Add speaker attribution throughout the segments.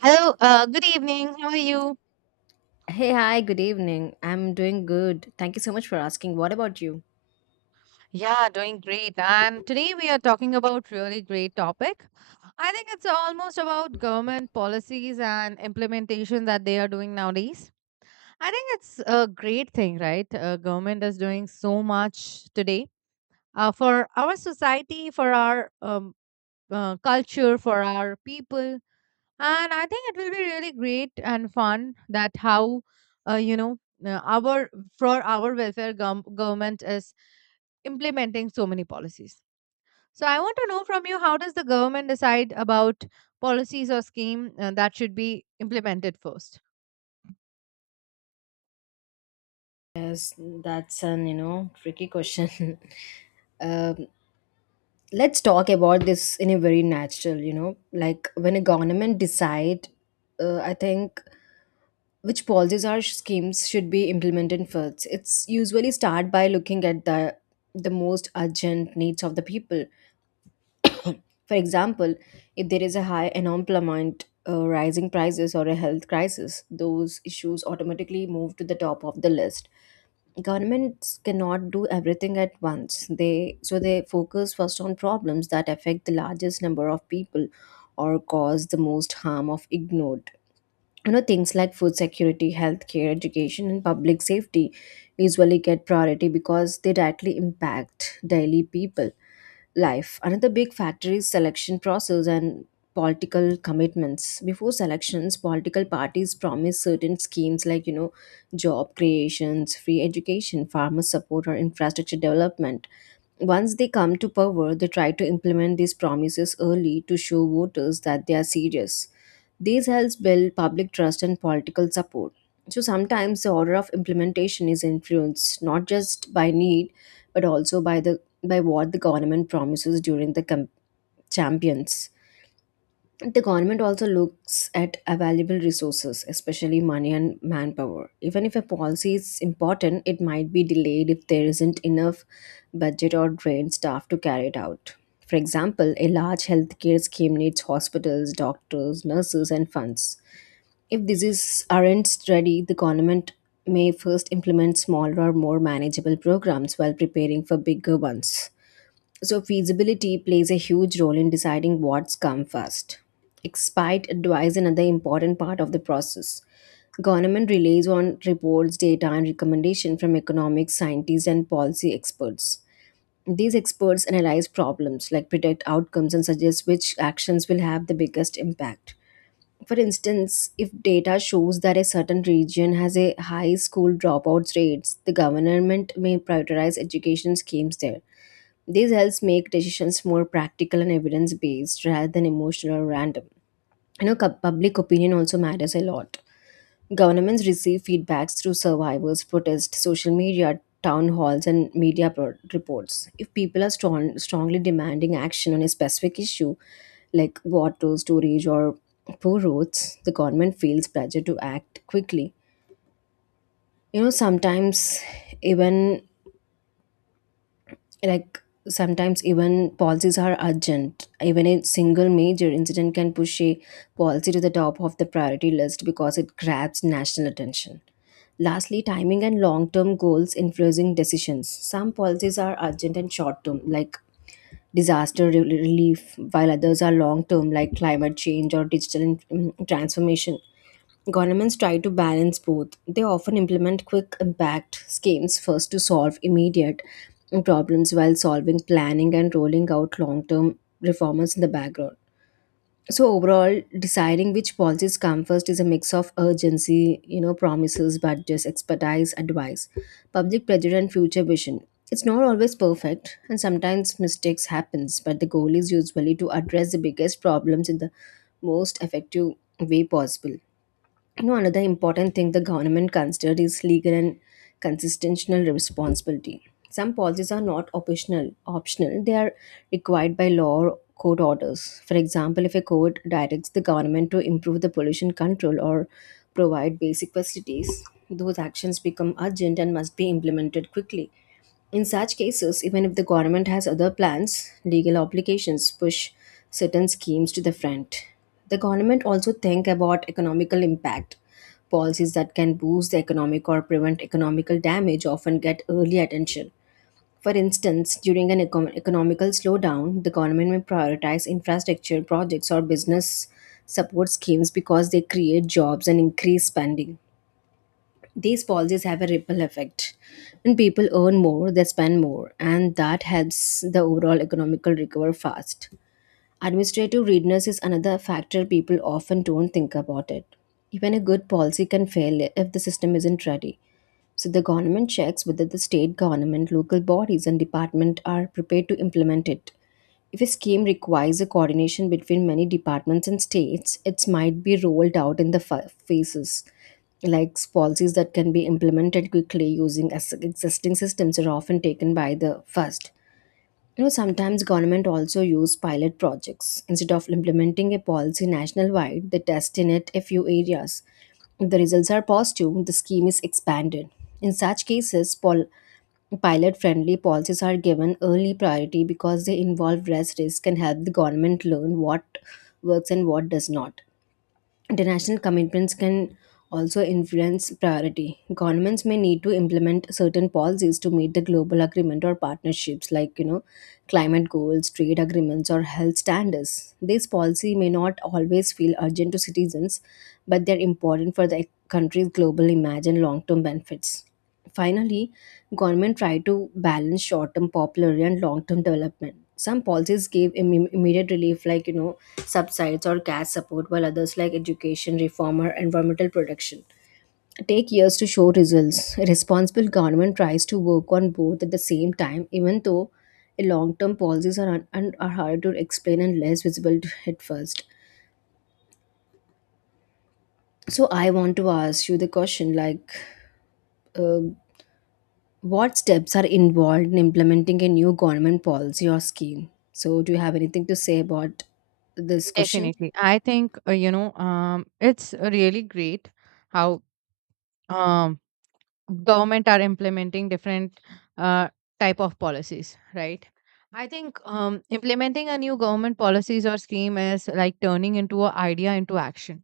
Speaker 1: Hello, good evening. How are you?
Speaker 2: Hey, hi, good evening. I'm doing good. Thank you so much for asking. What about you?
Speaker 1: Yeah, doing great. And today we are talking about really great topic. I think it's almost about government policies and implementation that they are doing nowadays. I think it's a great thing, right? Government is doing so much today for our society, for our culture, for our people. And I think it will be really great and fun that how, you know, our for our welfare government is implementing so many policies. So I want to know from you how does the government decide about policies or scheme that should be implemented first?
Speaker 2: Yes, that's an, you know, tricky question. um, let's talk about this in a very natural, you know, like when a government decide, I think which policies or schemes should be implemented first. It's usually start by looking at the most urgent needs of the people. For example, if there is a high unemployment, rising prices, or a health crisis, those issues automatically move to the top of the list. Governments cannot do everything at once. They so they focus first on problems that affect the largest number of people or cause the most harm of ignored. You know, things like food security, healthcare, education, and public safety usually get priority because they directly impact daily people life. Another big factor is selection process and political commitments. Before selections, political parties promise certain schemes like, you know, job creations, free education, farmer support, or infrastructure development. Once they come to power, they try to implement these promises early to show voters that they are serious. These helps build public trust and political support. So sometimes the order of implementation is influenced not just by need but also by the by what the government promises during the champions. The government also looks at available resources, especially money and manpower. Even if a policy is important, it might be delayed if there isn't enough budget or trained staff to carry it out. For example, a large healthcare scheme needs hospitals, doctors, nurses, and funds. If diseases aren't studied, the government may first implement smaller or more manageable programs while preparing for bigger ones. So, feasibility plays a huge role in deciding what's come first. Expert advice is another important part of the process. Government relies on reports, data, and recommendation from economic scientists and policy experts. These experts analyze problems, like predict outcomes, and suggest which actions will have the biggest impact. For instance, if data shows that a certain region has a high school dropout rates, the government may prioritize education schemes there. This helps make decisions more practical and evidence based rather than emotional or random. You know, public opinion also matters a lot. Governments receive feedbacks through survivors, protests, social media, town halls, and media reports. If people are strongly demanding action on a specific issue, like water storage or poor roads, the government feels pressure to act quickly. You know, even like sometimes even policies are urgent. Even a single major incident can push a policy to the top of the priority list because it grabs national attention. Lastly, timing and long term goals influencing decisions. Some policies are urgent and short term, like relief, while others are long term, like climate change or digital transformation. Governments try to balance both. They often implement quick impact schemes first to solve immediate problems while solving planning and rolling out long term reforms in the background. So overall, deciding which policies come first is a mix of urgency, you know, promises, budgets, expertise, advice, public pressure, and future vision. It's not always perfect, and sometimes mistakes happens. But the goal is usually to address the biggest problems in the most effective way possible. You know, another important thing the government considered is legal and constitutional responsibility. Some policies are not optional, they are required by law or court orders. For example, if a court directs the government to improve the pollution control or provide basic facilities, those actions become urgent and must be implemented quickly. In such cases, even if the government has other plans, legal obligations push certain schemes to the front. The government also think about economical impact. Policies that can boost the economic or prevent economical damage often get early attention. For instance, during an economical slowdown, the government may prioritize infrastructure projects or business support schemes because they create jobs and increase spending. These policies have a ripple effect. When people earn more, they spend more, and that helps the overall economical recover fast. Administrative readiness is another factor people often don't think about it. Even a good policy can fail if the system isn't ready. So the government checks whether the state government, local bodies, and department are prepared to implement it. If a scheme requires a coordination between many departments and states, it might be rolled out in the phases, like policies that can be implemented quickly using existing systems are often taken by the first. You know, sometimes government also use pilot projects. Instead of implementing a policy national wide, they test in it a few areas. If the results are positive, the scheme is expanded. In such cases, pilot friendly policies are given early priority because they involve less risk and help the government learn what works and what does not. International commitments can also influence priority. Governments may need to implement certain policies to meet the global agreement or partnerships like, you know, climate goals, trade agreements, or health standards. These policy may not always feel urgent to citizens, but they're important for the country's global image and long-term benefits. Finally, government tried to balance short-term popularity and long-term development. Some policies gave immediate relief, like you know subsides or cash support, while others, like education reform or environmental protection, take years to show results. A responsible government tries to work on both at the same time, even though long-term policies are hard to explain and less visible at first. So I want to ask you the question, like. Uh, What steps are involved in implementing a new government policy or scheme? So, do you have anything to say about this question?
Speaker 1: Definitely. I think, it's really great how um, government are implementing different uh, type of policies, right? I think implementing a new government policies or scheme is like turning into an idea into action,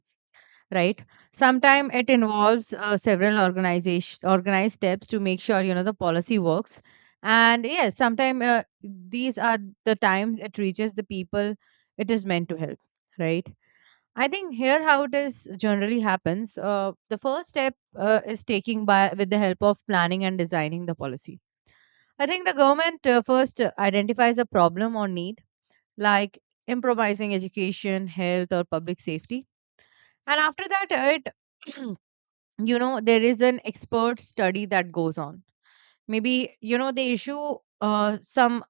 Speaker 1: right? Sometimes it involves several organization organized steps to make sure, you know, the policy works, and yes sometimes these are the times it reaches the people it is meant to help, right? I think here how it is generally happens. The first step is taking by with the help of planning and designing the policy. I think the government first identifies a problem or need, like improvising education, health, or public safety. And after that, it you know, there is an expert study that goes on. Maybe, you know, they issue some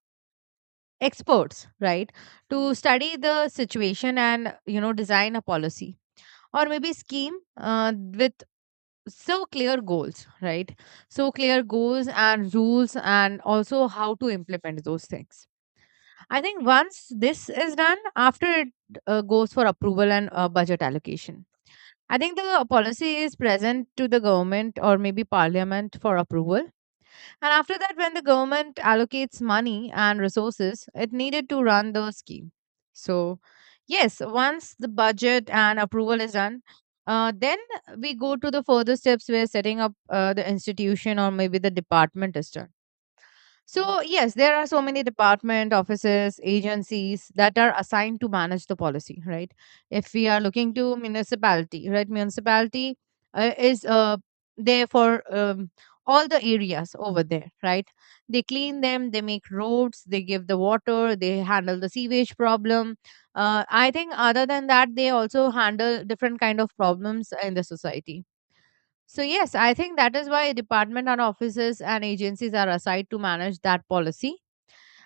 Speaker 1: experts, right, to study the situation and, you know, design a policy or maybe scheme with so clear goals, right, so clear goals and rules and also how to implement those things. I think once this is done, after it goes for approval and budget allocation. I think the policy is present to the government or maybe parliament for approval. And after that, when the government allocates money and resources, it needed to run the scheme. So, yes, once the budget and approval is done, then we go to the further steps where setting up the institution or maybe the department is done. So yes, there are so many department, offices, agencies that are assigned to manage the policy, right? If we are looking to municipality, right? Municipality is there for all the areas over there, right? They clean them, they make roads, they give the water, they handle the sewage problem. I think other than that, they also handle different kind of problems in the society. So, yes, I think that is why department and offices and agencies are assigned to manage that policy.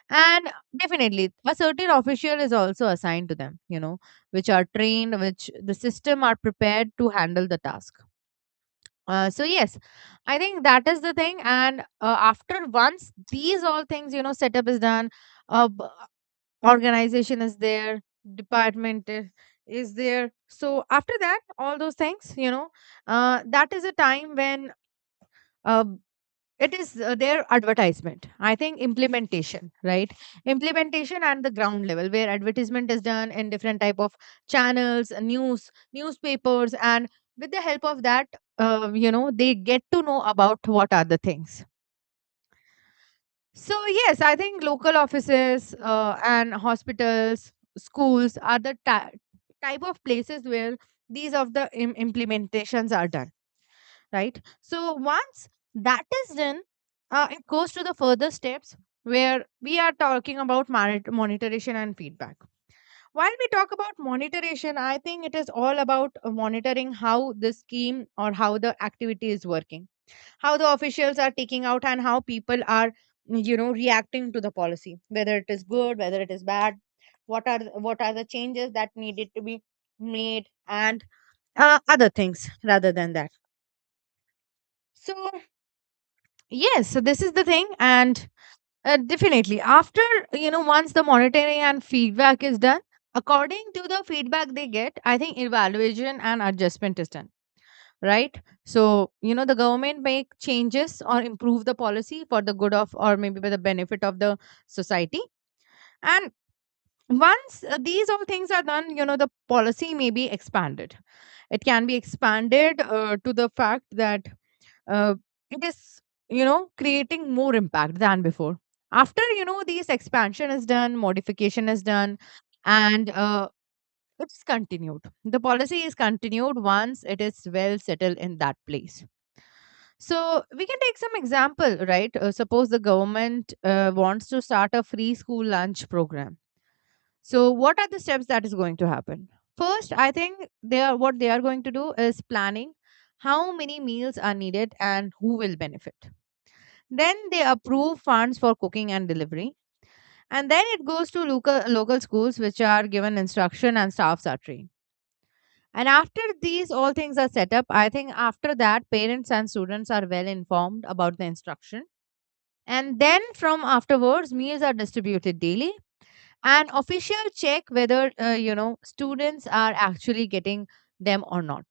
Speaker 1: And definitely, a certain official is also assigned to them, you know, which are trained, which the system are prepared to handle the task. So, yes, I think that is the thing. And after once these all things, you know, setup is done, uh, b- organization is there, department is there. So, after that, all those things, you know, that is a time when uh, it is their advertisement. I think implementation, right? Implementation and the ground level where advertisement is done in different type of channels, newspapers, and with the help of that, you know, they get to know about what are the things. So yes, I think local offices and hospitals, schools are the type of places where these of the implementations are done, right? So once that is done, it goes to the further steps where we are talking about monitoration and feedback. While we talk about monitoration, I think it is all about monitoring how the scheme or how the activity is working, how the officials are taking out, and how people are, you know, reacting to the policy, whether it is good, whether it is bad, what are the changes that needed to be made, and other things rather than that. So yes, so this is the thing, and definitely after, you know, once the monitoring and feedback is done, according to the feedback they get, I think evaluation and adjustment is done, right? So, you know, the government make changes or improve the policy for the good of or maybe by the benefit of the society. And once these all things are done, you know, the policy may be expanded. It can be expanded to the fact that uh, it is, you know, creating more impact than before. After, you know, these expansion is done, modification is done, and it's continued the policy is continued once it is well settled in that place. So we can take some example, right? Suppose the government wants to start a free school lunch program. So, what are the steps that is going to happen? First, I think they are what they are going to do is planning how many meals are needed and who will benefit. Then they approve funds for cooking and delivery, and then it goes to local schools which are given instruction and staffs are trained. And after these all things are set up, I think after that parents and students are well informed about the instruction. And then from afterwards, meals are distributed daily. An official check whether, you know, students are actually getting them or not.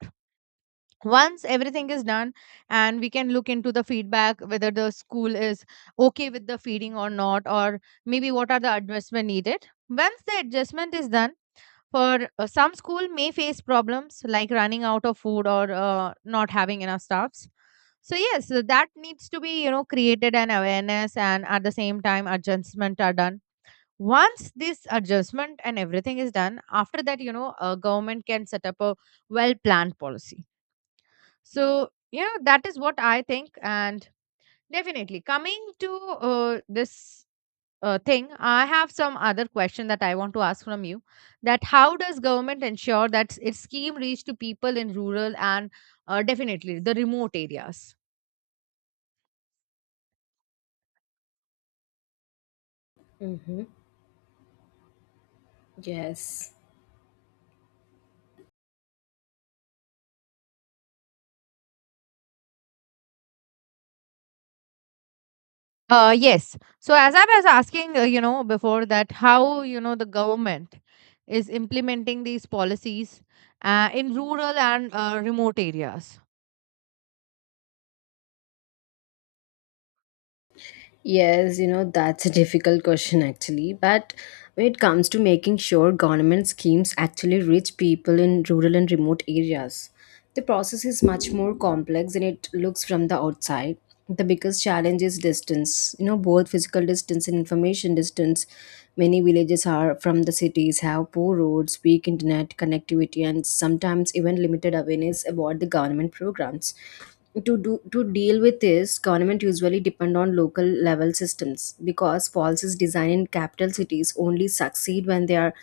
Speaker 1: Once everything is done, and we can look into the feedback whether the school is okay with the feeding or not, or maybe what are the adjustment needed. Once the adjustment is done for, some school may face problems like running out of food or, not having enough staffs. So yes, so that needs to be, you know, created an awareness, and at the same time adjustment are done. Once this adjustment and everything is done, after that, you know, a government can set up a well planned policy. So, you know, that is what I think. And definitely coming to this thing, I have some other question that I want to ask from you: that how does government ensure that its scheme reach to people in rural and, definitely, the remote areas?
Speaker 2: Mm-hmm. Yes.
Speaker 1: Yes. So as I was asking, you know, before that, how, you know, the government is implementing these policies in rural and remote areas.
Speaker 2: Yes, you know, that's a difficult question actually. But when it comes to making sure government schemes actually reach people in rural and remote areas, the process is much more complex than it looks from the outside. The biggest challenge is distance, you know, both physical distance and information distance. Many villages are from the cities, have poor roads, weak internet connectivity, and sometimes even limited awareness about the government programs. To do to deal with this, government usually depend on local level systems because policies designed in capital cities only succeed when they are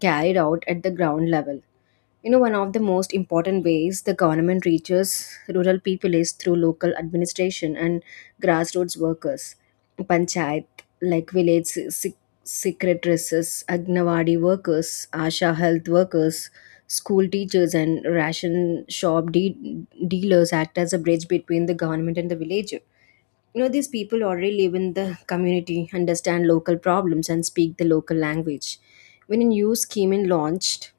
Speaker 2: carried out at the ground level. You know, one of the most important ways the government reaches rural people is through local administration and grassroots workers. Panchayat, like village secretaresses, Agnawadi workers, Asha health workers, school teachers, and ration shop dealers act as a bridge between the government and the villager. You know, these people already live in the community, understand local problems, and speak the local language. When a new scheme is launched,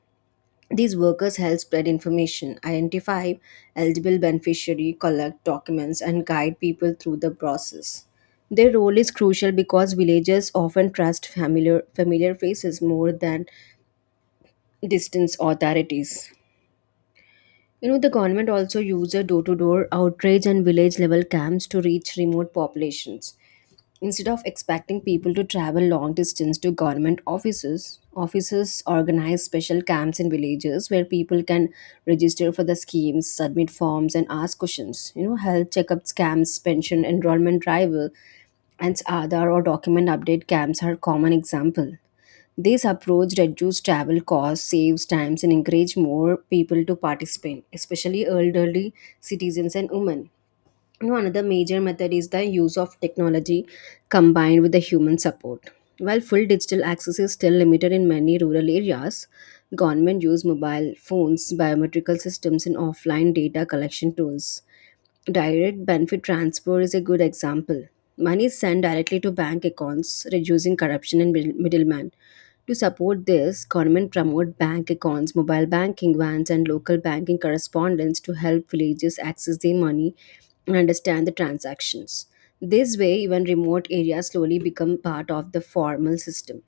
Speaker 2: these workers help spread information, identify eligible beneficiaries, collect documents, and guide people through the process. Their role is crucial because villagers often trust familiar faces more than distant authorities. You know, the government also uses door-to-door outreach and village-level camps to reach remote populations. Instead of expecting people to travel long distance to government offices, offices organize special camps in villages where people can register for the schemes, submit forms, and ask questions. You know, health checkups camps, pension enrollment drive, and Aadhaar or document update camps are common example. This approach reduces travel costs, saves times, and encourages more people to participate, especially elderly citizens and women. You know, another major method is the use of technology combined with the human support. While full digital access is still limited in many rural areas, government use mobile phones, biometrical systems, and offline data collection tools. Direct benefit transfer is a good example. Money is sent directly to bank accounts, reducing corruption and middlemen. To support this, government promote bank accounts, mobile banking vans, and local banking correspondents to help villages access their money and understand the transactions. This way, even remote areas slowly become part of the formal system.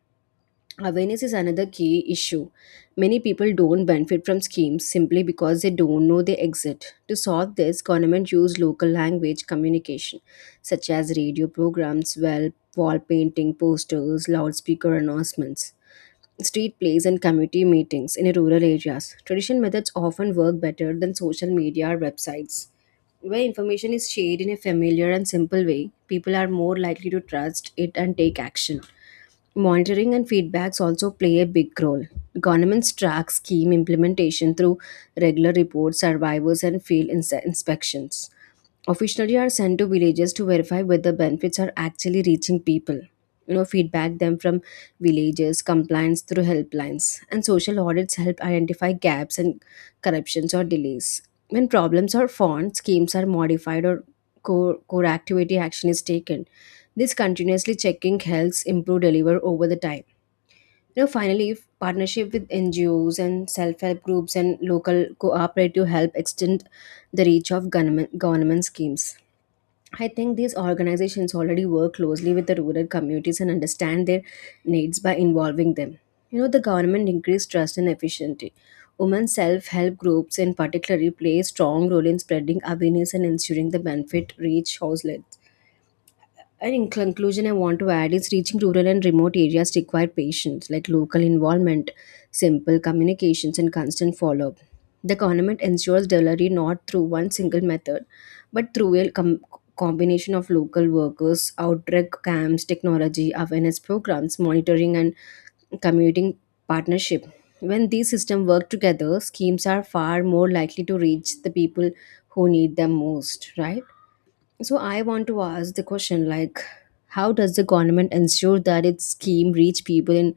Speaker 2: Awareness is another key issue. Many people don't benefit from schemes simply because they don't know they exist. To solve this, government use local language communication, such as radio programs, well, wall painting, posters, loudspeaker announcements, street plays, and community meetings in rural areas. Traditional methods often work better than social media or websites. Where information is shared in a familiar and simple way, people are more likely to trust it and take action. Monitoring and feedbacks also play a big role. Governments track scheme implementation through regular reports, survivors, and field inspections. Officially are sent to villages to verify whether benefits are actually reaching people. You know, feedback them from villages, compliance through helplines, and social audits help identify gaps and corruptions or delays. When problems are found, schemes are modified or core activity action is taken. This continuously checking helps improve deliver over the time. You know, finally, if partnership with NGOs and self-help groups and local cooperative help extend the reach of government schemes. I think these organizations already work closely with the rural communities and understand their needs by involving them. You know, the government increased trust and efficiency. Women self-help groups in particular play a strong role in spreading awareness and ensuring the benefit reach household. And in conclusion, I want to add is reaching rural and remote areas require patience, like local involvement, simple communications, and constant follow up. The government ensures delivery not through one single method, but through a combination of local workers, outbreak camps, technology, awareness programs, monitoring, and commuting partnership. When these systems work together, schemes are far more likely to reach the people who need them most, right? So I want to ask the question like, how does the government ensure that its scheme reach people in,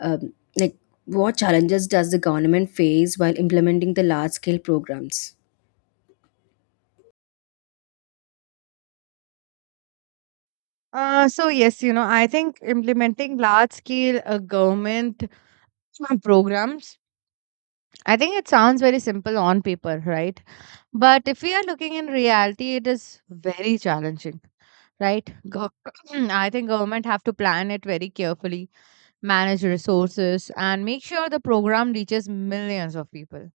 Speaker 2: um, like, what challenges does the government face while implementing the large scale programs?
Speaker 1: So yes, you know, I think implementing large scale government programs. I think it sounds very simple on paper, right? But if we are looking in reality, it is very challenging, right? I think government have to plan it very carefully, manage resources, and make sure the program reaches millions of people.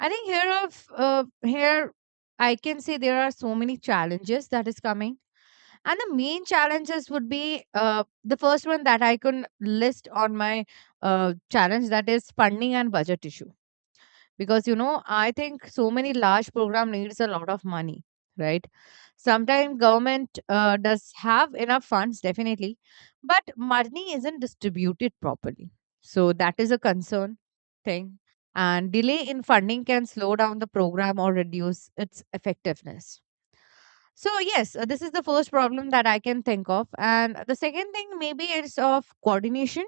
Speaker 1: I think here I can say there are so many challenges that is coming, and the main challenges would be the first one that I can list on my challenge, that is funding and budget issue. Because, you know, I think so many large program needs a lot of money, right? Sometimes government does have enough funds, definitely, but money isn't distributed properly, so that is a concern thing. And delay in funding can slow down the program or reduce its effectiveness. So yes, this is the first problem that I can think of. And the second thing maybe is of coordination,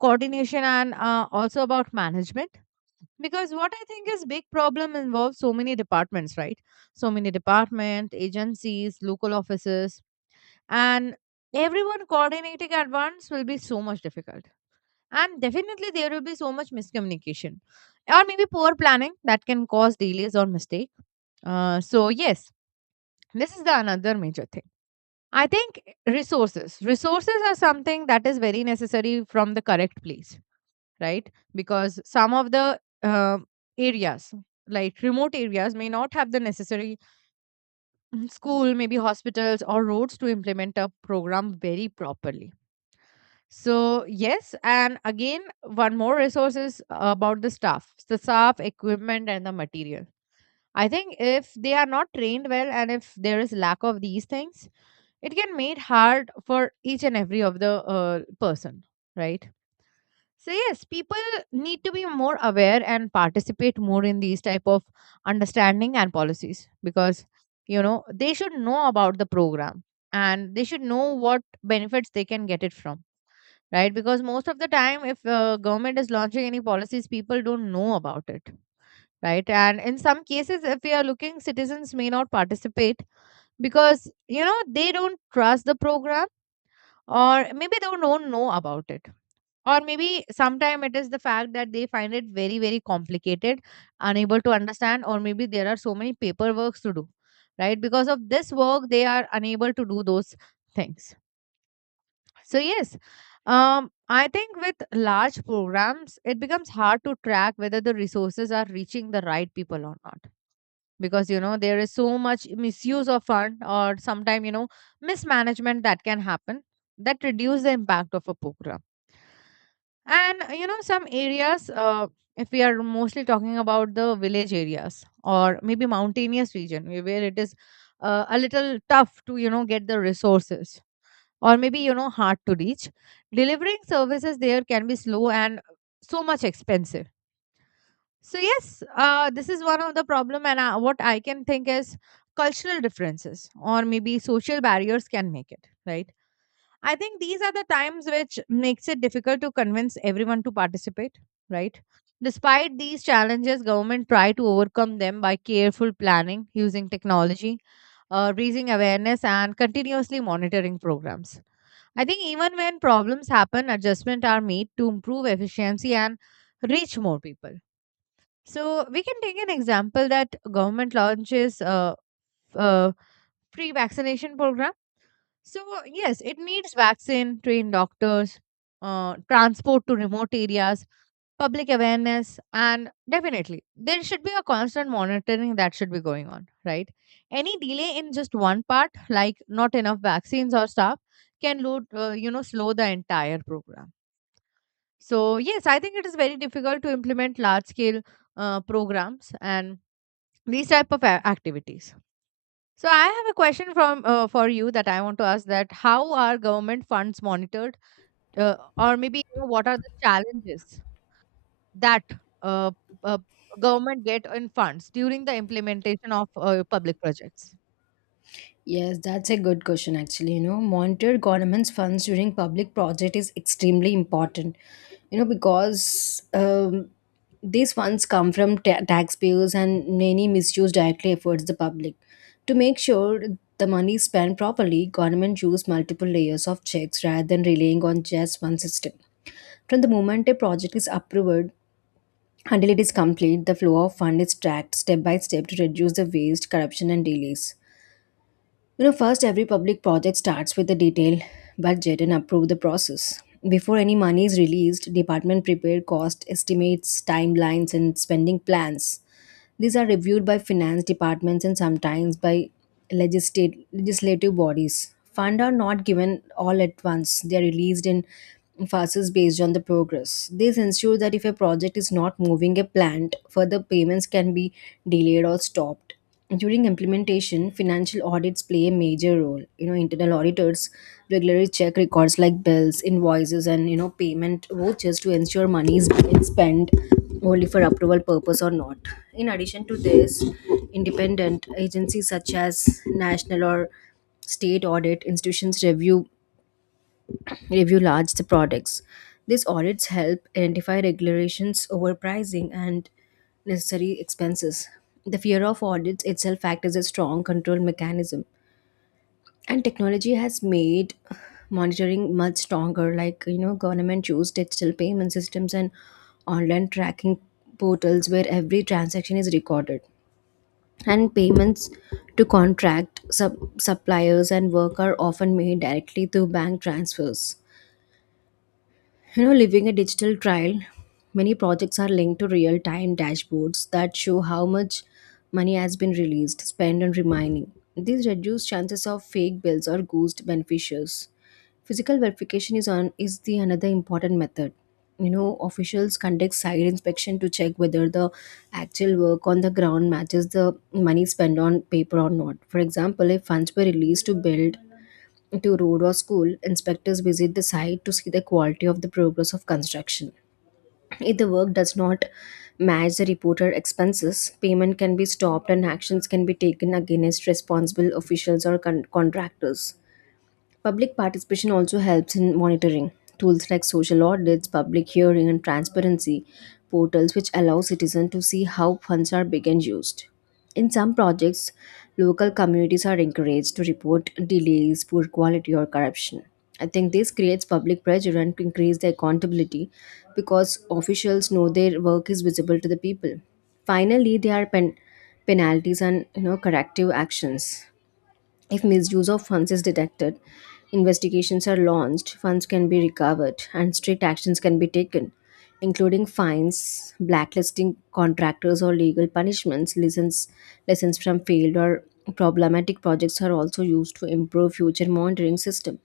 Speaker 1: coordination, and also about management. Because what I think is big problem involves so many departments, right? So many department, agencies, local offices, and everyone coordinating at once will be so much difficult. And definitely there will be so much miscommunication or maybe poor planning that can cause delays or mistake. So yes, this is the another major thing, I think. Resources are something that is very necessary from the correct place, right? Because some of the areas, like remote areas, may not have the necessary school, maybe hospitals or roads to implement a program very properly. So, yes, and again, one more resource is about the staff, equipment, and the material. I think if they are not trained well and if there is lack of these things, it can make hard for each and every of the person. Right, so yes, people need to be more aware and participate more in these type of understanding and policies because you know they should know about the program and they should know what benefits they can get it from. Right, because most of the time if government is launching any policies, people don't know about it. Right, and in some cases if we are looking, citizens may not participate because you know they don't trust the program, or maybe they don't know about it, or maybe sometime it is the fact that they find it very very complicated, unable to understand, or maybe there are so many paperworks to do. Right, because of this work they are unable to do those things. So yes, I think with large programs it becomes hard to track whether the resources are reaching the right people or not, because you know there is so much misuse of fund or sometime you know mismanagement that can happen that reduce the impact of a program. And you know, some areas, if we are mostly talking about the village areas or maybe mountainous region, where it is a little tough to, you know, get the resources, or maybe, you know, hard to reach, delivering services there can be slow and so much expensive. So, yes, this is one of the problem. And what I can think is cultural differences or maybe social barriers can make it, right? I think these are the times which makes it difficult to convince everyone to participate, right? Despite these challenges, government try to overcome them by careful planning, using technology, raising awareness, and continuously monitoring programs. I think even when problems happen, adjustments are made to improve efficiency and reach more people. So we can take an example that government launches f- uh, free vaccination program. So, yes, it needs vaccine, trained doctors, transport to remote areas, public awareness, and definitely there should be a constant monitoring that should be going on, right? Any delay in just one part, like not enough vaccines or stuff, can load, you know, slow the entire program. So, yes, I think it is very difficult to implement large scale programs and these type of activities. So I have a question from for you that I want to ask, that how are government funds monitored, or maybe you know, what are the challenges that uh, uh, government get in funds during the implementation of public projects?
Speaker 2: Yes, that's a good question actually. You know, monitor government's funds during public project is extremely important. You know, because these funds come from taxpayers and many misuse directly affects the public. To make sure the money is spent properly, government use multiple layers of checks rather than relying on just one system. From the moment a project is approved until it is complete, the flow of fund is tracked step by step to reduce the waste, corruption, and delays. You know, first, every public project starts with a detailed budget and approve the process. Before any money is released, department prepare cost estimates, timelines, and spending plans. These are reviewed by finance departments and sometimes by legislative bodies. Funds are not given all at once; they are released in phases based on the progress. This ensures that if a project is not moving a plant, further payments can be delayed or stopped. During implementation, financial audits play a major role. You know, internal auditors regularly check records like bills, invoices, and you know payment vouchers to ensure money is being spent only for approval purpose or not. In addition to this, independent agencies such as national or state audit institutions review large the products. These audits help identify regulations, overpricing, and necessary expenses. The fear of audits itself acts as a strong control mechanism. And technology has made monitoring much stronger, like you know, government use digital payment systems and online tracking portals where every transaction is recorded. And payments to contract suppliers and work are often made directly through bank transfers. You know, living a digital trial, many projects are linked to real time dashboards that show how much money has been released, spent, and remaining. These reduce chances of fake bills or ghost beneficiaries. Physical verification is on is the another important method. You know, officials conduct site inspection to check whether the actual work on the ground matches the money spent on paper or not. For example, if funds were released to build to road or school, inspectors visit the site to see the quality of the progress of construction. If the work does not match the reported expenses, payment can be stopped and actions can be taken against responsible officials or contractors. Public participation also helps in monitoring. Tools like social audits, public hearing, and transparency portals, which allow citizens to see how funds are being and used. In some projects, local communities are encouraged to report delays, poor quality, or corruption. I think this creates public pressure and increase the accountability because officials know their work is visible to the people. Finally, there are penalties and you know corrective actions. If misuse of funds is detected, investigations are launched, funds can be recovered, and strict actions can be taken, including fines, blacklisting contractors, or legal punishments. Lessons from failed or problematic projects are also used to improve future monitoring system.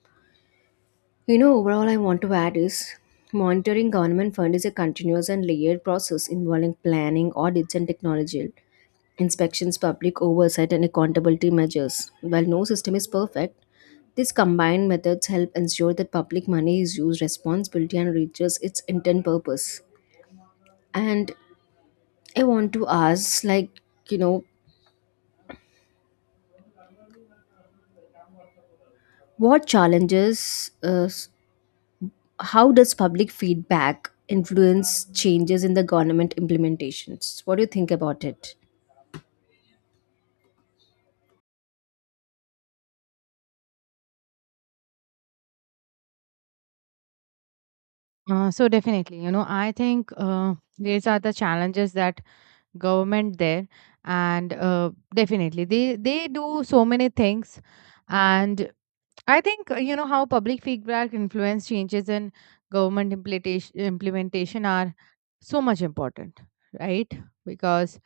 Speaker 2: You know, overall, I want to add is monitoring government fund is a continuous and layered process involving planning, audits, and technological inspections, public oversight, and accountability measures. While no system is perfect, these combined methods help ensure that public money is used responsibly and reaches its intended purpose. And I want to ask, like, you know, what challenges how does public feedback influence changes in the government implementations? What do you think about it?
Speaker 1: So definitely, you know, I think these are the challenges that government there, and definitely they do so many things. And I think you know, how public feedback influence changes in government implementation are so much important, right? Because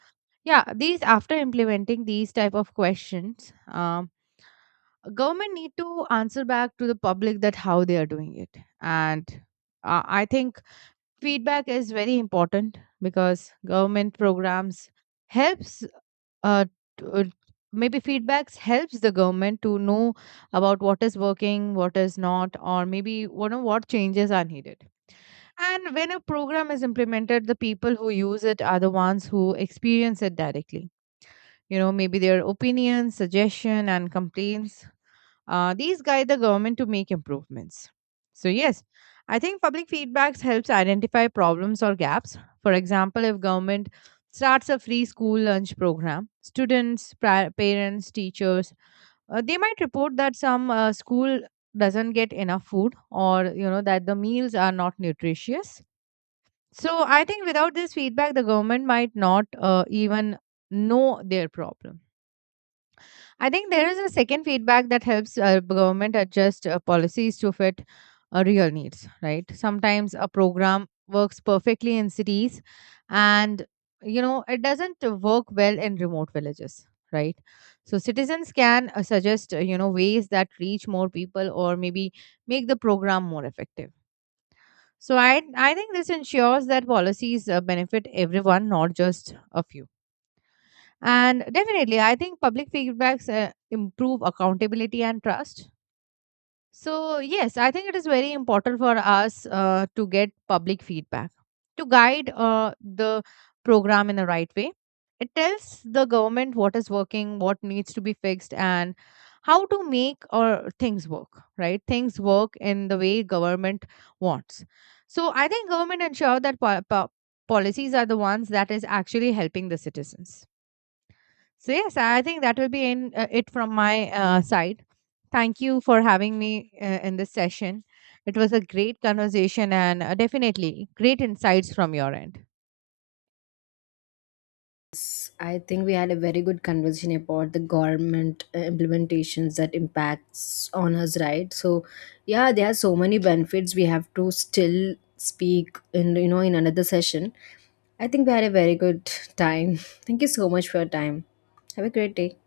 Speaker 1: yeah, these after implementing these type of questions, government need to answer back to the public that how they are doing it. And I think feedback is very important because government programs helps uh, t- uh, maybe feedbacks helps the government to know about what is working, what is not, or maybe you know what changes are needed. And when a program is implemented, the people who use it are the ones who experience it directly. You know, maybe their opinions, suggestion, and complaints, these guide the government to make improvements. So yes, I think public feedbacks helps identify problems or gaps. For example, if government starts a free school lunch program, students, parents, teachers, they might report that some school doesn't get enough food, or you know that the meals are not nutritious. So I think without this feedback the government might not even know their problem. I think there is a second feedback that helps government adjust policies to fit real needs, right? Sometimes a program works perfectly in cities, and you know it doesn't work well in remote villages, right? So citizens can suggest you know ways that reach more people or maybe make the program more effective. So I think this ensures that policies benefit everyone, not just a few. And definitely, I think public feedbacks improve accountability and trust. So, yes, I think it is very important for us to get public feedback to guide the program in the right way. It tells the government what is working, what needs to be fixed, and how to make or things work, right? Things work in the way government wants. So, I think government ensure that policies are the ones that is actually helping the citizens. So yes, I think that will be in it from my side. Thank you for having me in this session. It was a great conversation, and definitely great insights from your end.
Speaker 2: I think we had a very good conversation about the government implementations that impacts on us, right? So, yeah, there are so many benefits. We have to still speak in you know in another session. I think we had a very good time. Thank you so much for your time. Have a great day.